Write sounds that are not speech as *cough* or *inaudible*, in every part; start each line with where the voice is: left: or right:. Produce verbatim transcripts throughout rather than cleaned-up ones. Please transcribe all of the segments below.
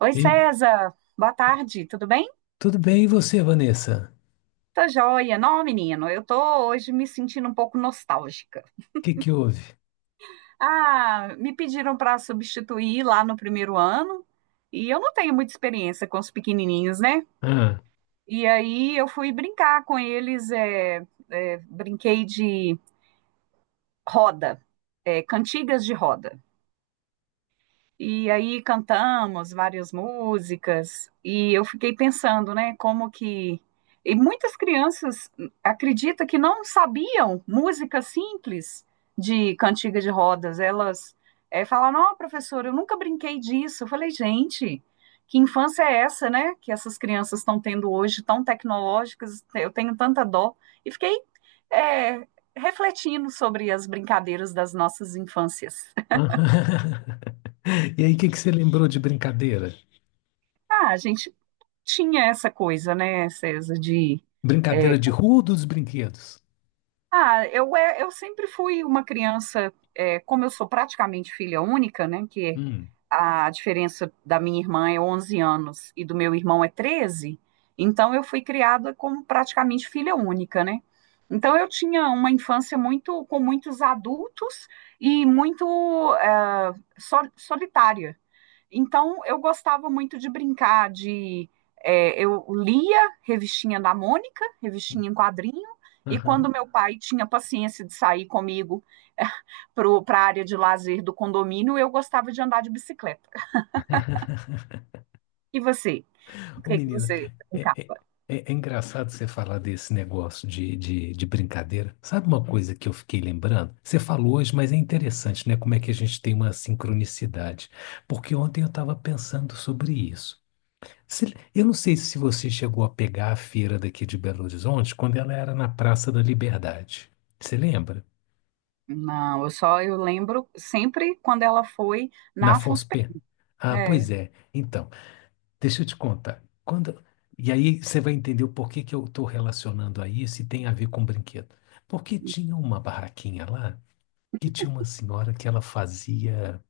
right: Oi,
left: E
right: César. Boa tarde, tudo bem?
left: tudo bem, e você, Vanessa?
right: Tô joia. Não, menino, eu tô hoje me sentindo um pouco nostálgica.
left: O que que houve?
right: Ah, me pediram para substituir lá no primeiro ano e eu não tenho muita experiência com os pequenininhos, né?
left: Ah,
right: E aí eu fui brincar com eles, é, é, brinquei de roda, é, cantigas de roda. E aí cantamos várias músicas e eu fiquei pensando, né, como que e muitas crianças acreditam que não sabiam música simples de cantiga de rodas. Elas eh, falaram: "Ó, professora, eu nunca brinquei disso". Eu falei: "Gente, que infância é essa, né, que essas crianças estão tendo hoje, tão tecnológicas? Eu tenho tanta dó". E fiquei eh, refletindo sobre as brincadeiras das nossas infâncias. *laughs*
left: ah. *laughs* E aí, o que que você lembrou de brincadeira?
right: Ah, a gente tinha essa coisa, né, César, de. é,
left: Brincadeira de rua ou dos brinquedos?
right: ah, eu, é, eu sempre fui uma criança, é, como eu sou praticamente filha única, né, que
left: Hum,
right: a diferença da minha irmã é onze anos e do meu irmão é treze, então eu fui criada como praticamente filha única, né? Então eu tinha uma infância muito com muitos adultos e muito ah, sol- solitária. Então, eu gostava muito de brincar de. é, eu lia revistinha da Mônica, revistinha em quadrinho, e
left: aham.
right: quando meu pai tinha paciência de sair comigo *laughs* para a área de lazer do condomínio, eu gostava de andar de bicicleta.
left: *laughs*
right: E você? O
left: Ô,
right: que que
left: menina,
right: você
left: é, é-
right: brincava?
left: é- é engraçado você falar desse negócio de, de, de brincadeira. Sabe uma coisa que eu fiquei lembrando? Você falou hoje, mas é interessante, né? Como é que a gente tem uma sincronicidade. Porque ontem eu estava pensando sobre isso. Se- Eu não sei se você chegou a pegar a feira daqui de Belo Horizonte quando ela era na Praça da Liberdade. Você lembra?
right: Não, eu só eu lembro sempre quando ela foi
left: Na
right: na Afonso
left: F O S P?
right: Pena.
left: Ah,
right: É,
left: pois é. Então, deixa eu te contar. Quando... E aí você vai entender o porquê que eu estou relacionando a isso e tem a ver com brinquedo. Porque tinha uma barraquinha lá que tinha uma senhora que ela fazia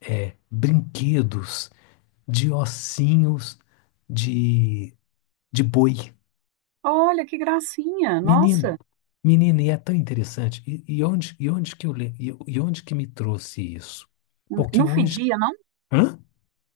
left: é, brinquedos de ossinhos de, de boi.
right: olha que gracinha,
left: Menino,
right: nossa.
left: menino, e é tão interessante. E, e onde, e onde que eu, le- e, e onde que me trouxe isso? Porque
right: Não
left: hoje,
right: fedia, não?
left: hã?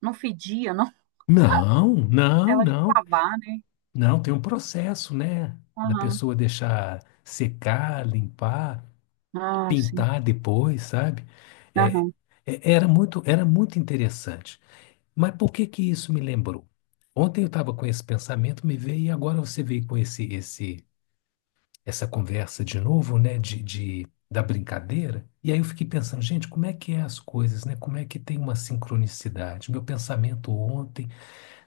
right: Não fedia, não?
left: Não, não,
right: Ela de
left: não,
right: lavar, né?
left: não. Tem um processo, né? Da
right: Aham.
left: pessoa deixar secar, limpar,
right: Ah, sim.
left: pintar depois, sabe? É,
right: Aham,
left: é- era muito, era muito interessante. Mas por que que isso me lembrou? Ontem eu estava com esse pensamento, me veio e agora você veio com esse, esse essa conversa de novo, né, de, de- da brincadeira. E aí eu fiquei pensando, gente, como é que é as coisas, né? Como é que tem uma sincronicidade? Meu pensamento ontem,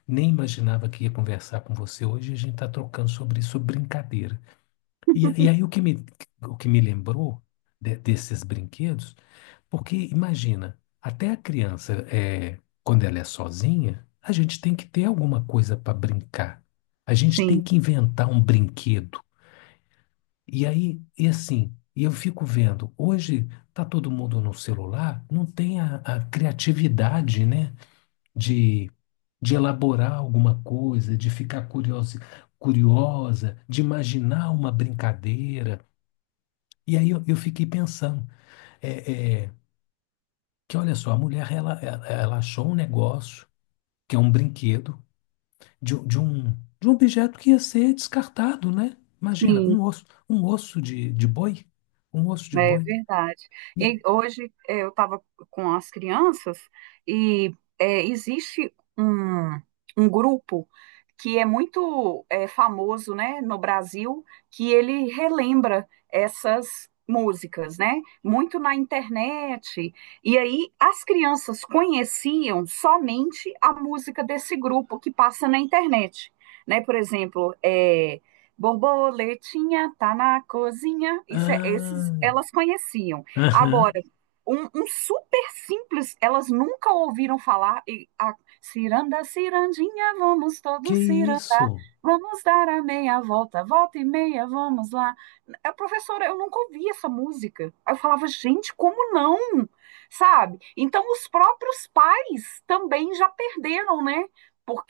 left: nem imaginava que ia conversar com você hoje, e a gente está trocando sobre isso, sobre brincadeira. E, e aí o que me, o que me lembrou de- desses brinquedos, porque imagina, até a criança, é, quando ela é sozinha, a gente tem que ter alguma coisa para brincar. A gente tem
right: sim,
left: que inventar um brinquedo e aí, e assim, e eu fico vendo, hoje tá todo mundo no celular, não tem a, a criatividade, né, de, de elaborar alguma coisa, de ficar curiosa, curiosa, de imaginar uma brincadeira. E aí eu, eu fiquei pensando, é, é, que olha só, a mulher, ela, ela ela achou um negócio, que é um brinquedo, de, um- de um, de um objeto que ia ser descartado, né? Imagina,
right: sim,
left: um osso, um osso de, de boi, um osso de
right: é
left: boi.
right: verdade.
left: E,
right: E hoje eh, eu estava com as crianças e eh, existe um, um grupo que é muito eh, famoso, né, no Brasil, que ele relembra essas músicas, né, muito na internet. E aí as crianças conheciam somente a música desse grupo que passa na internet. Né, por exemplo, eh, Borboletinha tá na cozinha. Isso é, esses
left: ah,
right: elas conheciam.
left: aham.
right: Agora, um, um super simples, elas nunca ouviram falar. E a ciranda, cirandinha, vamos
left: Que
right: todos cirandar.
left: isso?
right: Vamos dar a meia volta, volta e meia, vamos lá. A professora, eu nunca ouvi essa música. Aí eu falava, gente, como não? Sabe? Então, os próprios pais também já perderam, né?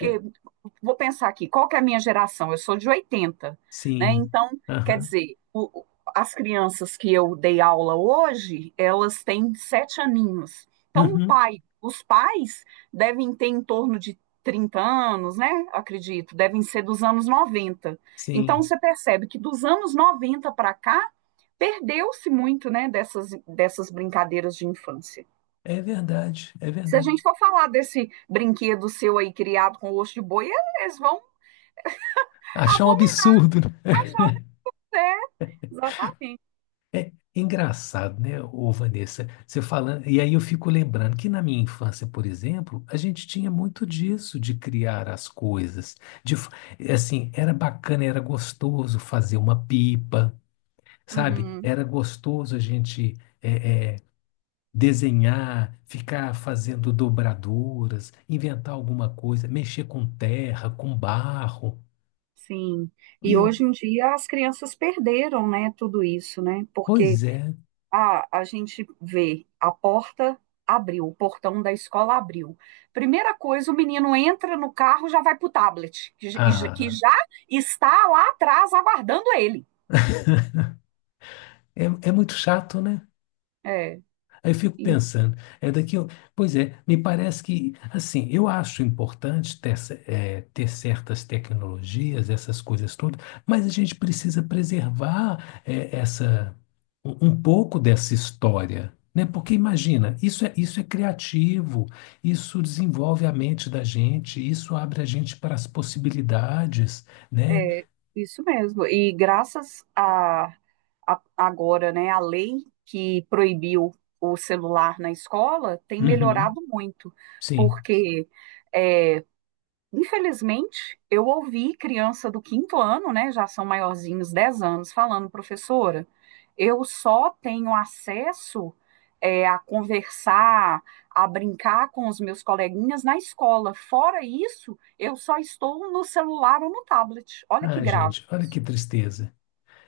left: É,
right: vou pensar aqui, qual que é a minha geração? Eu sou de oitenta, né?
left: sim.
right: Então, quer
left: Aham.
right: dizer, o- o- as crianças que eu dei aula hoje, elas têm sete aninhos. Então, o
left: Uhum.
right: pai, os pais devem ter em torno de trinta anos, né? Acredito, devem ser dos anos noventa. Então,
left: Sim.
right: você percebe que dos anos noventa para cá, perdeu-se muito, né, dessas, dessas brincadeiras de infância.
left: É verdade, é
right: Se a
left: verdade.
right: gente for falar desse brinquedo seu aí criado com osso de boi, eles vão
left: Achar um
right: abominar
left: absurdo, né?
right: A jovens, é, exatamente.
left: Engraçado, né, ô Vanessa? Você falando, e aí eu fico lembrando que na minha infância, por exemplo, a gente tinha muito disso de criar as coisas. De, fa- é assim, era bacana, era gostoso fazer uma pipa, sabe?
right: Uhum,
left: Era gostoso a gente é, é, desenhar, ficar fazendo dobraduras, inventar alguma coisa, mexer com terra, com barro.
right: sim.
left: E
right: E
left: eu,
right: hoje em dia as crianças perderam, né, tudo isso, né? Porque
left: pois é,
right: a, a gente vê a porta abriu, o portão da escola abriu. Primeira coisa, o menino entra no carro, já vai pro tablet, que, j- que
left: ah,
right: já está lá atrás aguardando ele.
left: é, é muito chato, né?
right: É.
left: Aí eu fico pensando, é daqui, eu- pois é, me parece que, assim, eu acho importante ter, ce- eh, ter certas tecnologias, essas coisas todas, mas a gente precisa preservar, eh, essa, um um pouco dessa história, né? Porque imagina, isso é, isso é criativo, isso desenvolve a mente da gente, isso abre a gente para as possibilidades, né?
right: É, isso mesmo. E graças a, a- agora, né, a lei que proibiu o celular na escola tem
left: Uhum,
right: melhorado muito,
left: sim.
right: porque é, infelizmente, eu ouvi criança do quinto ano, né, já são maiorzinhos, dez anos, falando, professora, eu só tenho acesso é, a conversar, a brincar com os meus coleguinhas na escola. Fora isso, eu só estou no celular ou no tablet. Olha que
left: Ah,
right: grave.
left: gente, olha que tristeza.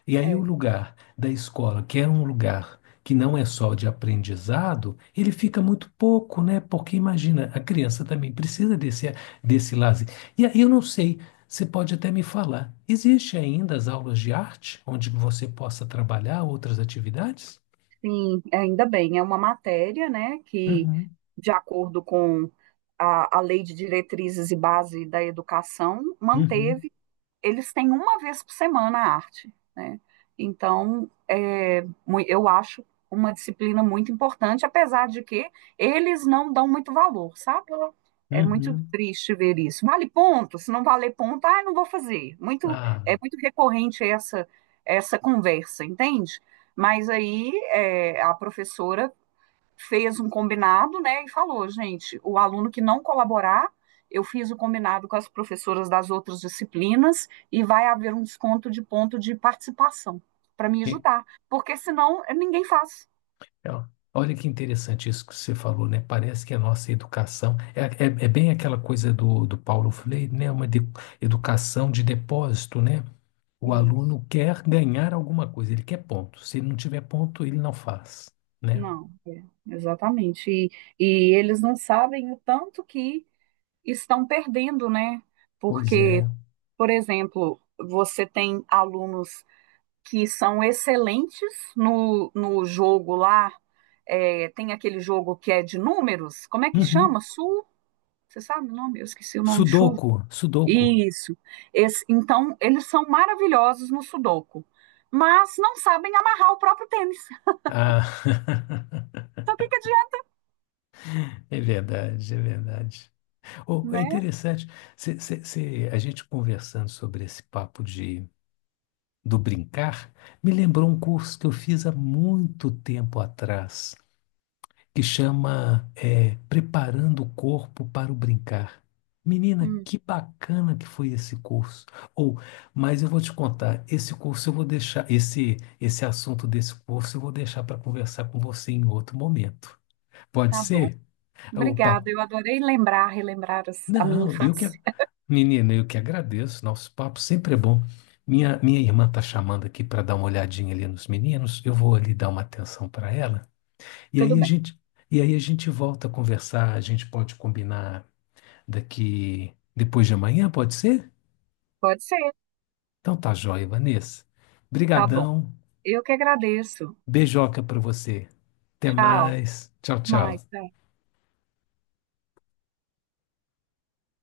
left: E aí o
right: É,
left: lugar da escola, que era um lugar que não é só de aprendizado, ele fica muito pouco, né? Porque imagina, a criança também precisa desse, desse lazer. E aí eu não sei, você pode até me falar, existe ainda as aulas de arte, onde você possa trabalhar outras atividades?
right: sim, ainda bem, é uma matéria, né, que,
left: Uhum,
right: de acordo com a, a Lei de Diretrizes e Base da Educação,
left: uhum,
right: manteve eles têm uma vez por semana a arte, né? Então, é, eu acho uma disciplina muito importante, apesar de que eles não dão muito valor, sabe? É muito
left: uhum.
right: triste ver isso. Vale ponto? Se não valer ponto, ah, não vou fazer. Muito,
left: Ah,
right: é muito recorrente essa, essa conversa, entende? Mas aí é, a professora fez um combinado, né, e falou, gente, o aluno que não colaborar, eu fiz o combinado com as professoras das outras disciplinas e vai haver um desconto de ponto de participação para me ajudar, porque senão eh, ninguém faz.
left: é, ó. Olha que interessante isso que você falou, né? Parece que a nossa educação é, é, é bem aquela coisa do, do Paulo Freire, né? Uma de- educação de depósito, né? O
right: Isso.
left: aluno quer ganhar alguma coisa, ele quer ponto. Se ele não tiver ponto, ele não faz, né?
right: Não, é, exatamente. E, e eles não sabem o tanto que estão perdendo, né?
left: Pois
right: Porque,
left: é.
right: por exemplo, você tem alunos que são excelentes no, no jogo lá. É, tem aquele jogo que é de números, como é que
left: Uhum.
right: chama? Sul? Você sabe o nome? Eu esqueci o nome, chuva.
left: Sudoku, Sudoku.
right: Isso. Esse- então, eles são maravilhosos no Sudoku, mas não sabem amarrar o próprio tênis. *laughs*
left: Ah, *laughs*
right: Então, o que que adianta,
left: é verdade, é verdade. Oh, é
right: né?
left: interessante. Cê- cê- cê- a gente conversando sobre esse papo de do brincar me lembrou um curso que eu fiz há muito tempo atrás, que chama é, Preparando o Corpo para o Brincar. Menina,
right: Hum,
left: que bacana que foi esse curso. Ou, mas eu vou te contar, esse curso eu vou deixar, esse esse assunto desse curso eu vou deixar para conversar com você em outro momento. Pode
right: tá bom.
left: ser? O
right: Obrigada.
left: papo.
right: Eu adorei lembrar, relembrar as- a minha
left: Não, eu que. a-
right: infância.
left: Menina, eu que agradeço. Nosso papo sempre é bom. Minha, minha irmã tá chamando aqui para dar uma olhadinha ali nos meninos. Eu vou ali dar uma atenção para ela. E
right: Tudo
left: aí a
right: bem.
left: gente, e aí a gente volta a conversar. A gente pode combinar daqui depois de amanhã, pode ser?
right: Pode ser.
left: Então tá joia, Vanessa.
right: Tá bom.
left: Brigadão.
right: Eu que agradeço.
left: Beijoca para você. Até
right: Tchau.
left: mais. Tchau,
right: Até mais.
left: tchau.
right: Tchau.